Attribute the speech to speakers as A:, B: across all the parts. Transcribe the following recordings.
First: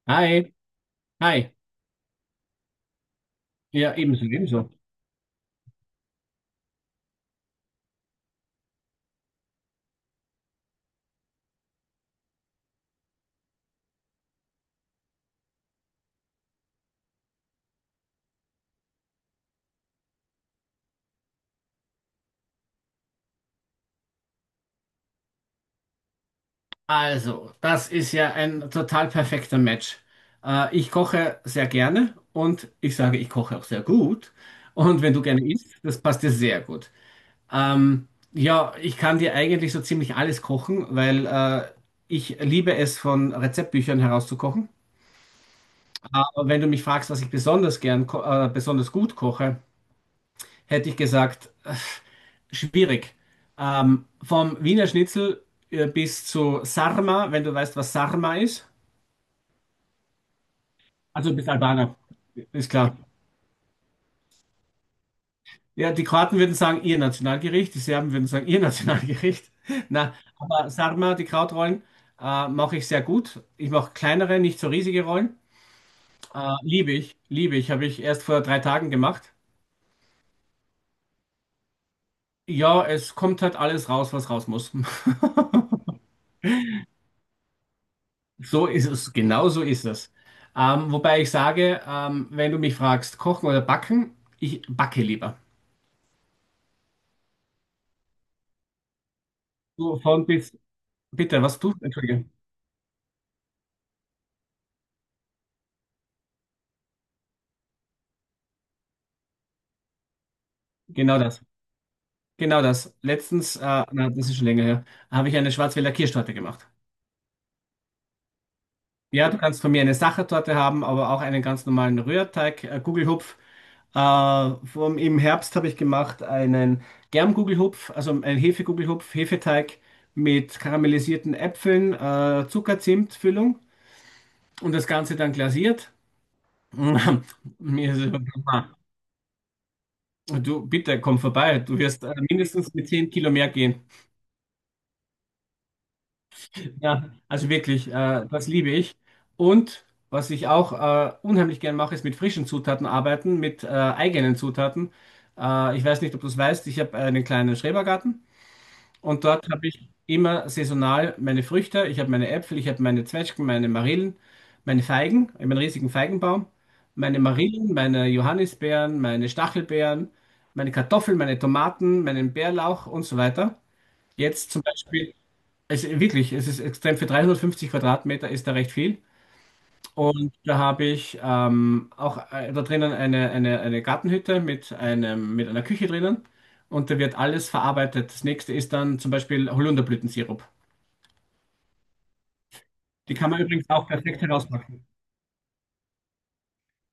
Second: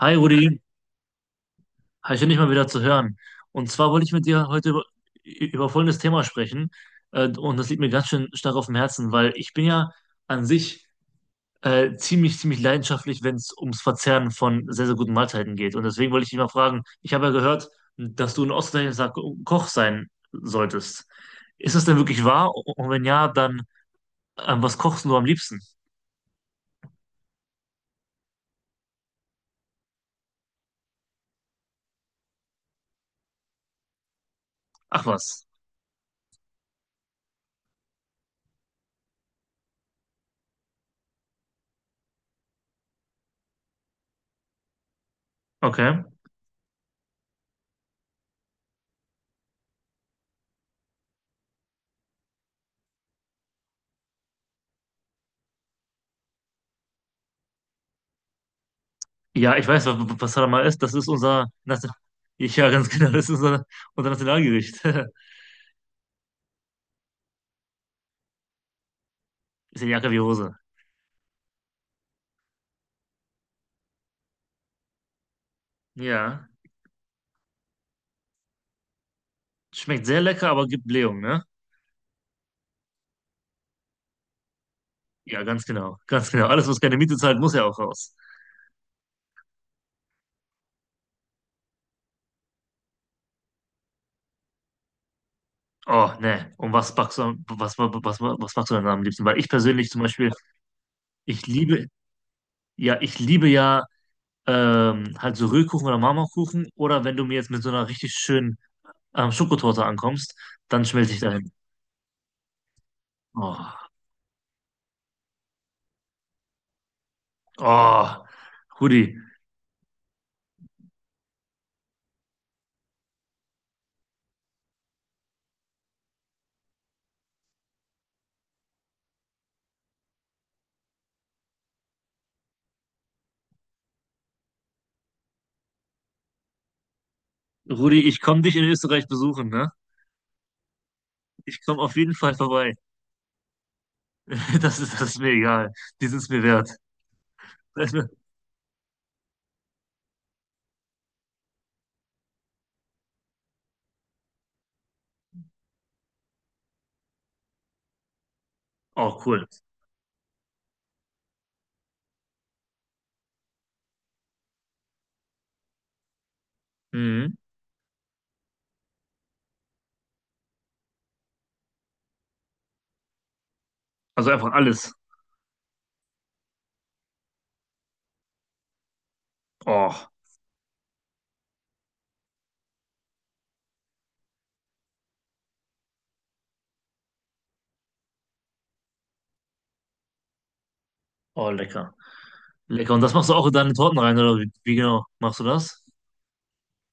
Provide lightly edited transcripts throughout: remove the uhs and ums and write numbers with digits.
A: Hi
B: Hi,
A: Rudi,
B: hi.
A: hi, schön dich mal wieder zu hören. Und zwar
B: Ja,
A: wollte ich
B: ebenso,
A: mit dir heute
B: ebenso.
A: über, über folgendes Thema sprechen. Und das liegt mir ganz schön stark auf dem Herzen, weil ich bin ja an sich ziemlich, ziemlich leidenschaftlich, wenn es ums Verzehren von sehr, sehr guten Mahlzeiten geht. Und deswegen wollte ich dich mal fragen, ich habe ja gehört, dass du ein ausgezeichneter Koch sein solltest. Ist das denn wirklich wahr? Und wenn ja, dann was kochst du am liebsten?
B: Also, das ist ja ein total perfekter Match. Ich koche sehr gerne und ich sage, ich koche auch sehr gut. Und
A: Ach
B: wenn du gerne
A: was.
B: isst, das passt dir sehr gut. Ja, ich kann dir eigentlich so ziemlich alles kochen, weil ich liebe es, von Rezeptbüchern herauszukochen.
A: Okay.
B: Aber wenn du mich fragst, was ich besonders gern, besonders gut koche, hätte ich gesagt, schwierig. Vom Wiener Schnitzel bis zu Sarma, wenn du weißt, was Sarma ist.
A: Ja, ich weiß, was Hadamar ist. Das ist
B: Also du
A: unser,
B: bist Albaner,
A: Ja,
B: ist
A: ganz
B: klar.
A: genau, das ist unser, unser Nationalgericht.
B: Ja, die Kroaten würden sagen, ihr Nationalgericht, die Serben würden sagen, ihr Nationalgericht.
A: Ist ja Jacke
B: Na,
A: wie Hose.
B: aber Sarma, die Krautrollen, mache ich sehr gut. Ich mache kleinere, nicht so riesige Rollen.
A: Ja,
B: Liebe ich, liebe ich, habe ich erst vor 3 Tagen gemacht.
A: schmeckt sehr lecker, aber gibt Blähung, ne?
B: Ja, es kommt halt alles raus, was raus muss.
A: Ja, ganz genau, ganz genau. Alles, was keine Miete zahlt, muss ja auch raus.
B: So ist es, genau so ist es. Wobei ich sage, wenn du mich fragst, kochen oder backen, ich backe lieber.
A: Oh, ne. Und was backst du, was, was backst du denn am liebsten? Weil ich persönlich
B: Du
A: zum
B: von
A: Beispiel,
B: bis, bitte,
A: ich
B: was tust du?
A: liebe,
B: Entschuldige.
A: ja, ich liebe ja halt so Rührkuchen oder Marmorkuchen. Oder wenn du mir jetzt mit so einer richtig schönen Schokotorte ankommst, dann schmelze
B: Genau
A: ich
B: das.
A: dahin.
B: Genau das.
A: Oh,
B: Na, das ist schon länger her, habe ich eine Schwarzwälder Kirschtorte gemacht.
A: oh, Rudi.
B: Ja, du kannst von mir eine Sachertorte haben, aber auch einen ganz normalen Rührteig, Gugelhupf. Im Herbst habe ich gemacht einen Germgugelhupf, also einen Hefegugelhupf, Hefeteig mit karamellisierten Äpfeln, Zucker-Zimt-Füllung. Und das Ganze dann glasiert. Mir
A: Rudi,
B: ist,
A: ich komme dich in Österreich besuchen, ne?
B: du, bitte komm vorbei,
A: Ich
B: du
A: komme auf
B: wirst
A: jeden Fall
B: mindestens
A: vorbei.
B: mit 10 Kilo mehr gehen.
A: Das ist mir egal. Die sind es mir wert.
B: Ja, also
A: Das
B: wirklich,
A: ist mir-
B: das liebe ich. Und was ich auch unheimlich gern mache, ist mit frischen Zutaten arbeiten, mit eigenen Zutaten. Ich weiß nicht, ob du es weißt, ich habe einen kleinen Schrebergarten.
A: Oh,
B: Und
A: cool.
B: dort habe ich immer saisonal meine Früchte. Ich habe meine Äpfel, ich habe meine Zwetschgen, meine Marillen, meine Feigen, ich habe einen riesigen Feigenbaum, meine
A: Mhm.
B: Marillen, meine Johannisbeeren, meine Stachelbeeren, meine Kartoffeln, meine Tomaten, meinen Bärlauch und so weiter.
A: Also
B: Jetzt
A: einfach
B: zum
A: alles.
B: Beispiel, also wirklich, es ist extrem, für 350 Quadratmeter ist da recht viel.
A: Oh,
B: Und da habe ich auch da drinnen eine Gartenhütte mit einem, mit einer Küche drinnen. Und da wird alles verarbeitet. Das nächste ist dann zum Beispiel Holunderblütensirup.
A: oh, lecker. Lecker. Und das
B: Die
A: machst
B: kann
A: du
B: man
A: auch in
B: übrigens
A: deine
B: auch
A: Torten rein,
B: perfekt
A: oder wie, wie
B: herauspacken.
A: genau machst du das?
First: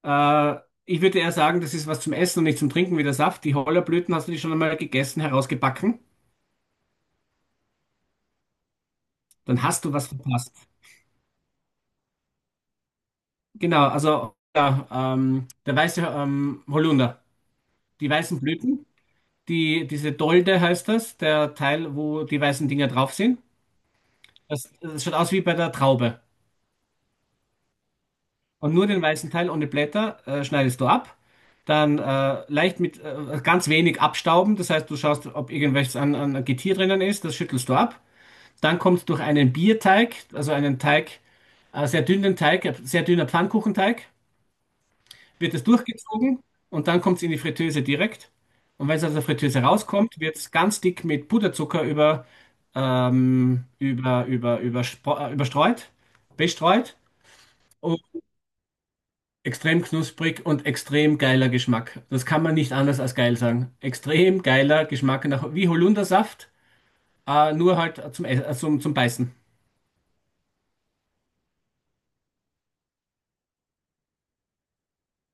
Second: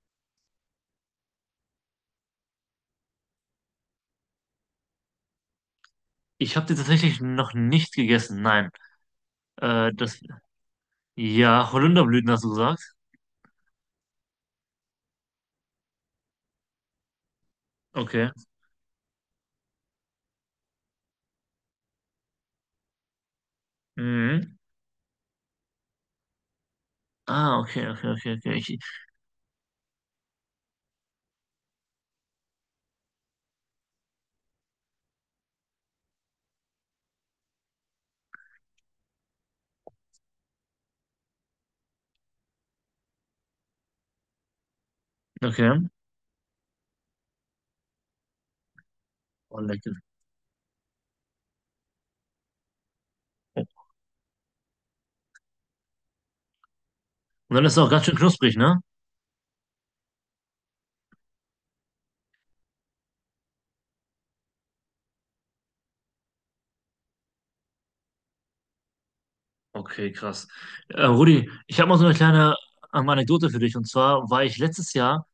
B: Äh, ich würde eher sagen, das ist was zum Essen und nicht zum Trinken wie der Saft. Die Hollerblüten hast du die schon einmal gegessen, herausgebacken.
A: Ich habe die tatsächlich noch nicht gegessen. Nein.
B: Dann hast
A: Äh,
B: du was
A: das,
B: verpasst.
A: ja, Holunderblüten hast du gesagt.
B: Genau, also ja, der weiße Holunder. Die
A: Okay.
B: weißen Blüten, diese Dolde heißt das, der Teil, wo die weißen Dinger drauf sind.
A: Mhm.
B: Das schaut aus wie bei der Traube.
A: Ah, okay, okay, okay, okay.
B: Und nur den weißen Teil ohne Blätter schneidest du ab. Dann leicht mit ganz wenig abstauben. Das heißt, du schaust, ob irgendwelches an Getier drinnen ist. Das schüttelst du ab. Dann kommt durch einen Bierteig, also einen Teig, sehr dünnen Teig, sehr dünner Pfannkuchenteig, wird es
A: Okay.
B: durchgezogen und dann kommt es in die Fritteuse direkt. Und wenn es aus der
A: Oh,
B: Fritteuse
A: lecker.
B: rauskommt, wird es ganz dick mit Puderzucker über, ähm,
A: Und
B: über, über, überspro- äh, überstreut, bestreut.
A: dann ist es auch ganz schön knusprig, ne?
B: Extrem knusprig und extrem geiler Geschmack. Das kann man nicht anders als geil sagen. Extrem geiler Geschmack nach, wie Holundersaft, nur halt zum, zum Beißen.
A: Okay, krass. Rudi, ich habe mal so eine kleine Anekdote für dich. Und zwar war ich letztes Jahr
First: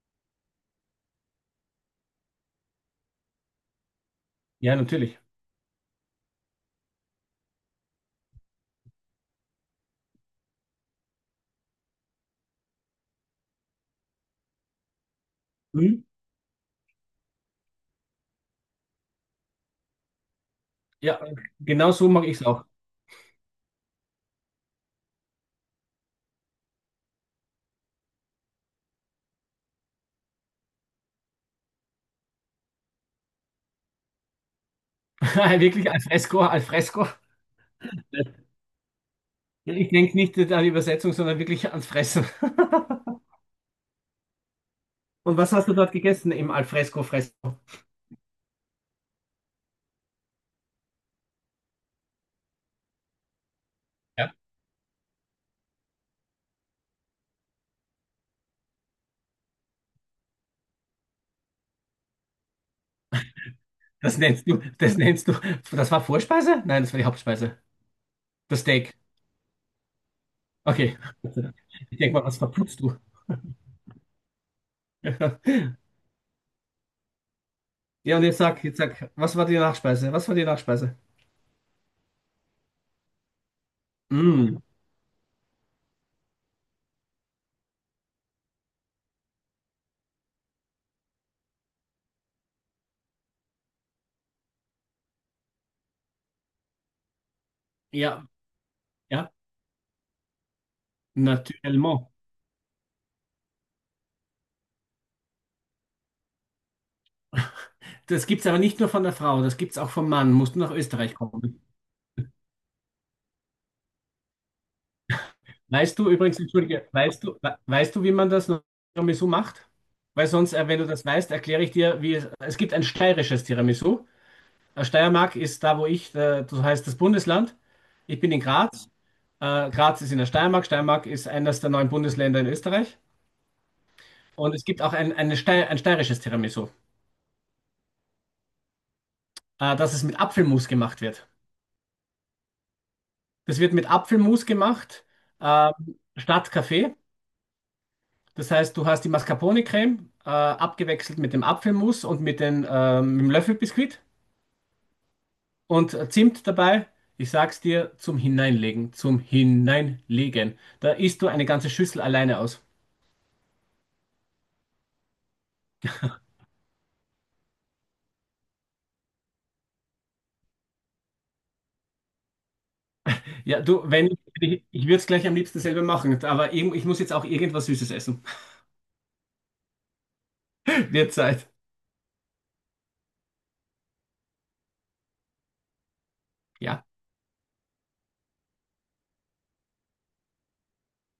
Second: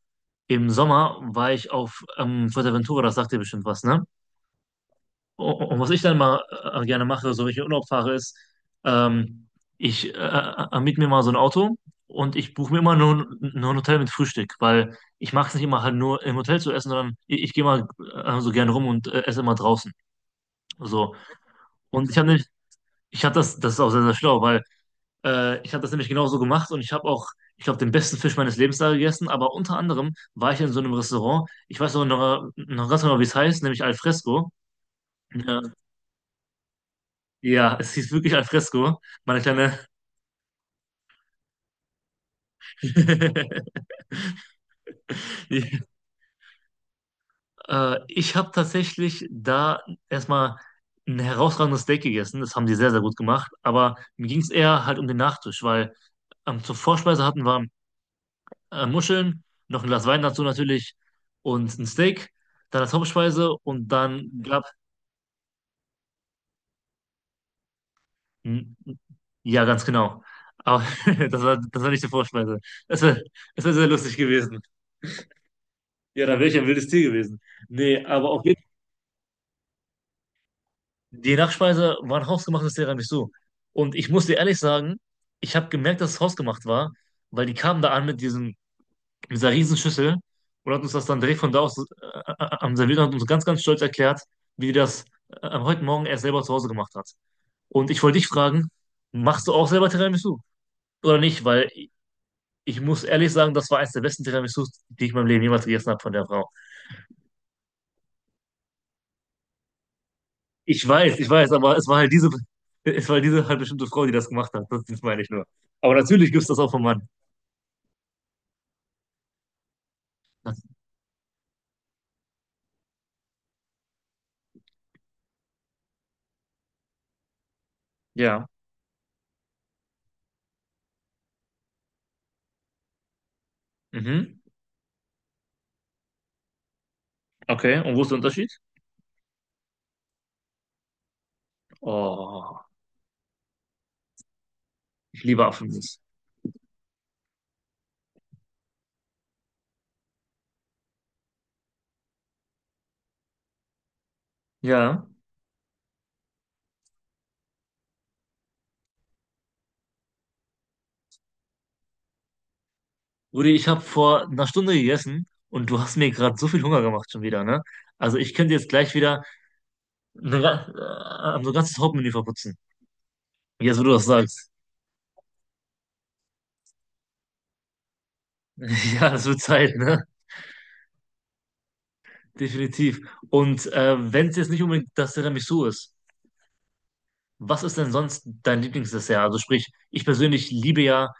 A: im Sommer, war ich auf Fuerteventura, das sagt dir bestimmt was, ne?
B: Ja, natürlich.
A: Und was ich dann mal gerne mache, so wenn ich in Urlaub fahre, ist, ähm, ich miete mir mal so ein Auto und ich buche mir immer nur ein Hotel mit Frühstück, weil ich mag es nicht immer halt
B: Mhm.
A: nur im Hotel zu essen, sondern ich gehe mal so gerne rum und esse immer draußen. So.
B: Ja, genau so
A: Und ich
B: mag
A: habe
B: ich es
A: nicht,
B: auch.
A: ich hab das, das ist auch sehr, sehr schlau, weil ich habe das nämlich genauso gemacht und ich habe auch, ich glaube, den besten Fisch meines Lebens da gegessen. Aber unter anderem war ich in so einem Restaurant. Ich weiß auch noch ganz genau, wie es heißt, nämlich Alfresco. Ja,
B: Wirklich al fresco, al fresco.
A: ja, es hieß wirklich Alfresco, meine kleine.
B: Ich denke nicht an die Übersetzung, sondern wirklich ans Fressen. Und was hast du dort gegessen im al fresco Fressen?
A: Ja. Ich habe tatsächlich da erstmal ein herausragendes Steak gegessen. Das haben die sehr, sehr gut gemacht. Aber mir
B: Ja,
A: ging es eher halt um den Nachtisch, weil zur Vorspeise hatten wir Muscheln, noch ein Glas Wein dazu natürlich und ein Steak, dann als Hauptspeise und
B: das
A: dann
B: nennst du, das nennst du, das war Vorspeise? Nein, das war die Hauptspeise. Das
A: n-
B: Steak.
A: ja, ganz genau. Aber
B: Okay,
A: das war
B: ich
A: nicht die
B: denke mal, was
A: Vorspeise.
B: verputzt du?
A: Es wäre Es wär sehr lustig gewesen. Ja, dann wäre ich ein wildes Tier gewesen. Nee,
B: Ja, und
A: aber
B: jetzt
A: auf jeden
B: sag,
A: Fall,
B: jetzt sag, was war die Nachspeise? Was war die Nachspeise?
A: die Nachspeise war ein hausgemachtes Tiramisu. Und ich muss dir ehrlich
B: Mm,
A: sagen, ich habe gemerkt, dass es hausgemacht war, weil die kamen da an mit diesem mit dieser Riesenschüssel und hat uns das dann direkt von da aus am serviert und hat uns ganz, ganz stolz erklärt, wie das heute Morgen er selber zu Hause gemacht hat. Und ich wollte
B: ja,
A: dich fragen,
B: ja,
A: machst du auch selber Tiramisu oder nicht? Weil
B: natürlich.
A: ich ich muss ehrlich sagen, das war eines der besten Tiramisus, die ich in meinem Leben jemals gegessen habe von der Frau.
B: Das gibt's aber nicht nur von der Frau, das gibt's auch vom Mann. Musst du nach Österreich
A: Ich weiß,
B: kommen.
A: aber es war halt es war halt diese halt bestimmte Frau, die das gemacht hat. Das meine ich nur. Aber
B: Weißt du
A: natürlich
B: übrigens,
A: gibt es das auch vom
B: entschuldige,
A: Mann.
B: weißt du, wie man das Tiramisu macht? Wenn du das weißt, erkläre ich dir, es gibt ein steirisches Tiramisu. Steiermark ist da, wo ich, das heißt das Bundesland. Ich bin in
A: Ja.
B: Graz. Graz ist in der Steiermark. Steiermark ist eines der 9 Bundesländer in Österreich.
A: Mhm.
B: Und es gibt auch ein steirisches Tiramisu.
A: Okay. Und wo ist der Unterschied?
B: Dass es mit Apfelmus gemacht wird.
A: Oh,
B: Das wird mit Apfelmus gemacht,
A: ich liebe
B: ähm,
A: Apfelmus.
B: statt Kaffee. Das heißt, du hast die Mascarpone-Creme abgewechselt mit dem Apfelmus und mit dem Löffelbiskuit
A: Ja.
B: und Zimt dabei. Ich sag's dir, zum Hineinlegen, zum Hineinlegen. Da isst du eine ganze Schüssel alleine aus.
A: Rudi, ich habe vor einer Stunde gegessen und du hast mir gerade so viel Hunger gemacht schon wieder, ne? Also ich könnte jetzt gleich wieder ne, ga- so ein ganzes Hauptmenü verputzen.
B: Ja,
A: Jetzt,
B: du,
A: wo du das
B: wenn
A: sagst.
B: ich, ich würde es gleich am liebsten selber machen, aber ich muss jetzt auch irgendwas Süßes essen.
A: Ja, das wird Zeit, ne?
B: Wird Zeit.
A: Definitiv. Und wenn es jetzt nicht unbedingt das Tiramisu ist,
B: Ja,
A: was ist denn sonst dein Lieblingsdessert? Also sprich, ich persönlich liebe ja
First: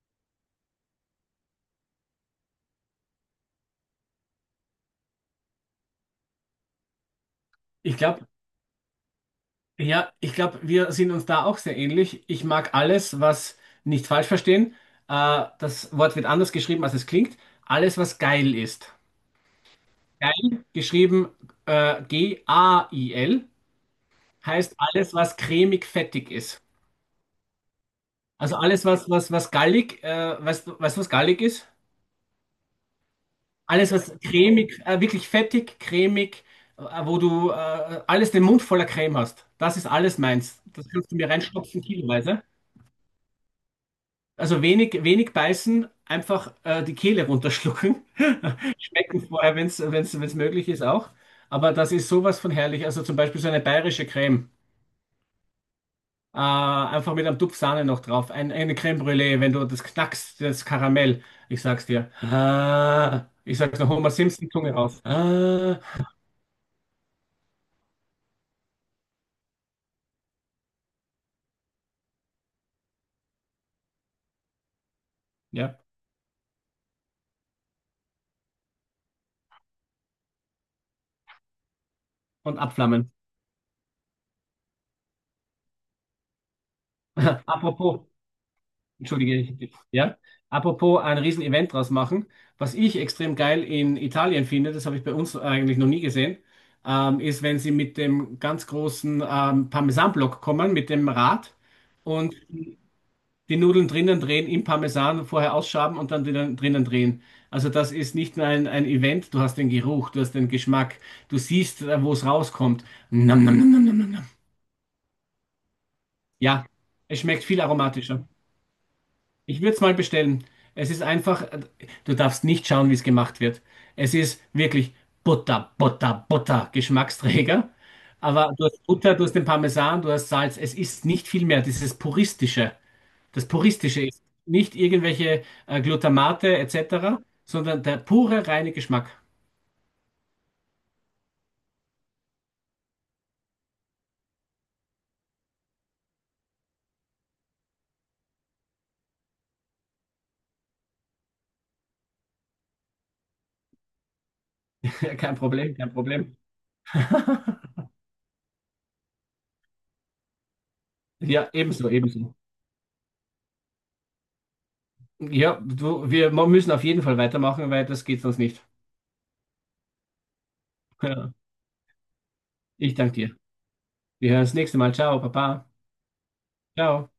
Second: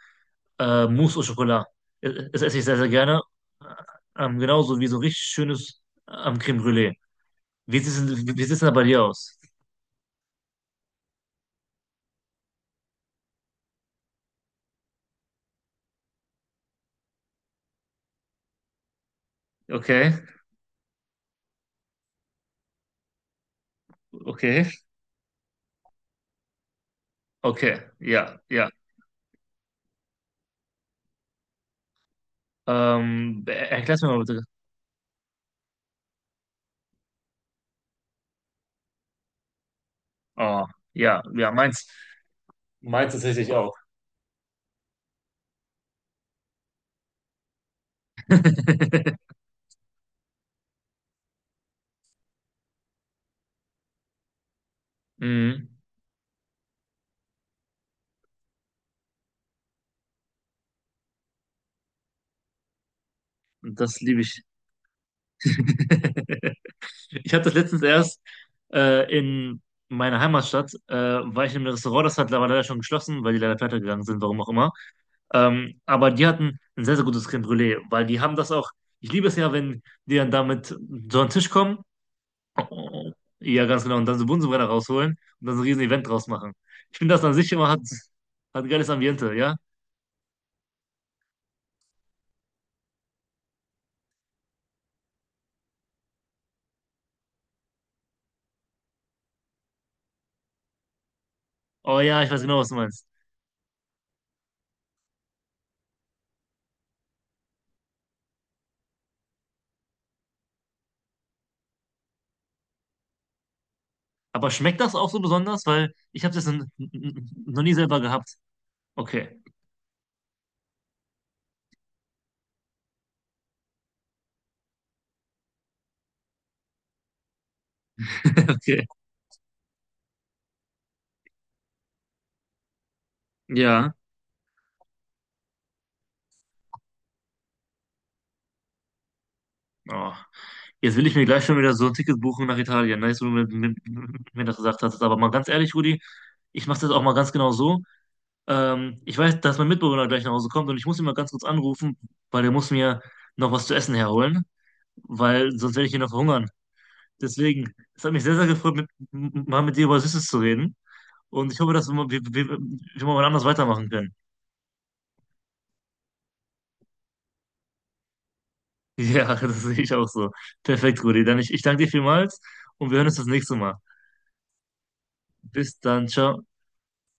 A: Mousse au Chocolat. Das esse ich sehr, sehr gerne. Äh, genauso wie so richtig schönes Crème Brûlée.
B: ich glaube,
A: Wie sieht's denn da bei dir aus?
B: Ja, ich glaube, wir sind uns da auch sehr ähnlich. Ich mag alles, was nicht falsch verstehen. Das Wort wird anders geschrieben, als es klingt. Alles, was geil ist.
A: Okay,
B: Geil, geschrieben G-A-I-L,
A: okay.
B: heißt alles, was cremig-fettig ist.
A: Okay, ja,
B: Also
A: ja.
B: alles, was gallig, weißt du, was gallig ist? Alles,
A: Erklär's mir
B: was
A: mal bitte.
B: cremig, wirklich fettig, cremig, wo du alles den Mund voller Creme hast. Das ist alles meins.
A: Oh,
B: Das kannst du
A: ja,
B: mir
A: ja,
B: reinstopfen,
A: meins.
B: kiloweise.
A: Meins tatsächlich auch.
B: Also wenig, wenig beißen, einfach die Kehle runterschlucken. Schmecken vorher, wenn es wenn's, wenn's möglich ist, auch. Aber das ist sowas von herrlich. Also zum Beispiel so eine bayerische Creme.
A: Mhm.
B: Einfach mit einem Tupf Sahne noch drauf. Eine Creme Brûlée, wenn du das knackst, das Karamell. Ich sag's dir. Ah, ich sag's noch
A: Das
B: Homer
A: liebe ich.
B: Simpson, Zunge raus. Ah,
A: Ich habe das letztens erst in meiner Heimatstadt, war ich in einem Restaurant, das hat leider schon geschlossen, weil die leider pleite gegangen sind, warum auch immer.
B: ja,
A: Aber die hatten ein sehr, sehr gutes Crème Brûlée, weil die haben das auch, ich liebe es ja, wenn die dann damit so an den Tisch kommen
B: und
A: Äh,
B: abflammen.
A: Ja, ganz genau. Und dann so Bunsenbrenner rausholen und dann so ein riesen Event draus machen. Ich finde das an sich immer hat,
B: Apropos,
A: hat ein geiles Ambiente,
B: Entschuldige,
A: ja?
B: ja. Apropos ein Riesen-Event draus machen, was ich extrem geil in Italien finde, das habe ich bei uns eigentlich noch nie gesehen, ist, wenn sie mit dem ganz großen Parmesanblock kommen, mit dem Rad
A: Oh ja, ich
B: und
A: weiß genau, was du meinst.
B: die Nudeln drinnen drehen, im Parmesan vorher ausschaben und dann drinnen drehen. Also das ist nicht nur ein Event, du hast den Geruch, du hast den Geschmack, du siehst, wo es rauskommt. Nam, nam, nam, nam, nam, nam, nam.
A: Aber schmeckt das auch so besonders? Weil ich habe das
B: Ja, es schmeckt viel
A: noch nie selber
B: aromatischer.
A: gehabt. Okay,
B: Ich würde es mal bestellen. Es ist einfach, du darfst nicht schauen, wie es gemacht wird. Es ist wirklich Butter, Butter, Butter, Geschmacksträger. Aber du hast
A: okay.
B: Butter, du hast den Parmesan, du hast Salz. Es ist nicht viel mehr. Dieses Puristische. Das
A: Ja.
B: Puristische ist nicht irgendwelche Glutamate etc., sondern der pure, reine Geschmack.
A: Oh. Jetzt will ich mir gleich schon wieder so ein Ticket buchen nach Italien. Nice, wo du mir das gesagt hast. Aber mal ganz ehrlich, Rudi, ich mache das auch mal ganz genau so. Ich weiß, dass mein Mitbewohner gleich nach Hause kommt und ich muss ihn mal ganz kurz anrufen, weil der muss mir noch was zu essen herholen.
B: Ja, kein
A: Weil
B: Problem,
A: sonst werde ich
B: kein
A: hier noch
B: Problem.
A: verhungern. Deswegen, es hat mich sehr, sehr gefreut, mal mit dir über Süßes zu reden.
B: Ja,
A: Und ich hoffe, dass
B: ebenso, ebenso.
A: wir mal wann anders weitermachen können.
B: Ja, du, müssen auf jeden Fall weitermachen, weil das geht sonst nicht.
A: Ja, das sehe ich auch so. Perfekt, Rudi.
B: Ja,
A: Ich danke dir vielmals und
B: ich
A: wir hören
B: danke
A: uns das
B: dir.
A: nächste Mal.
B: Wir hören das nächste Mal. Ciao, Papa.
A: Bis dann, ciao.
B: Ciao.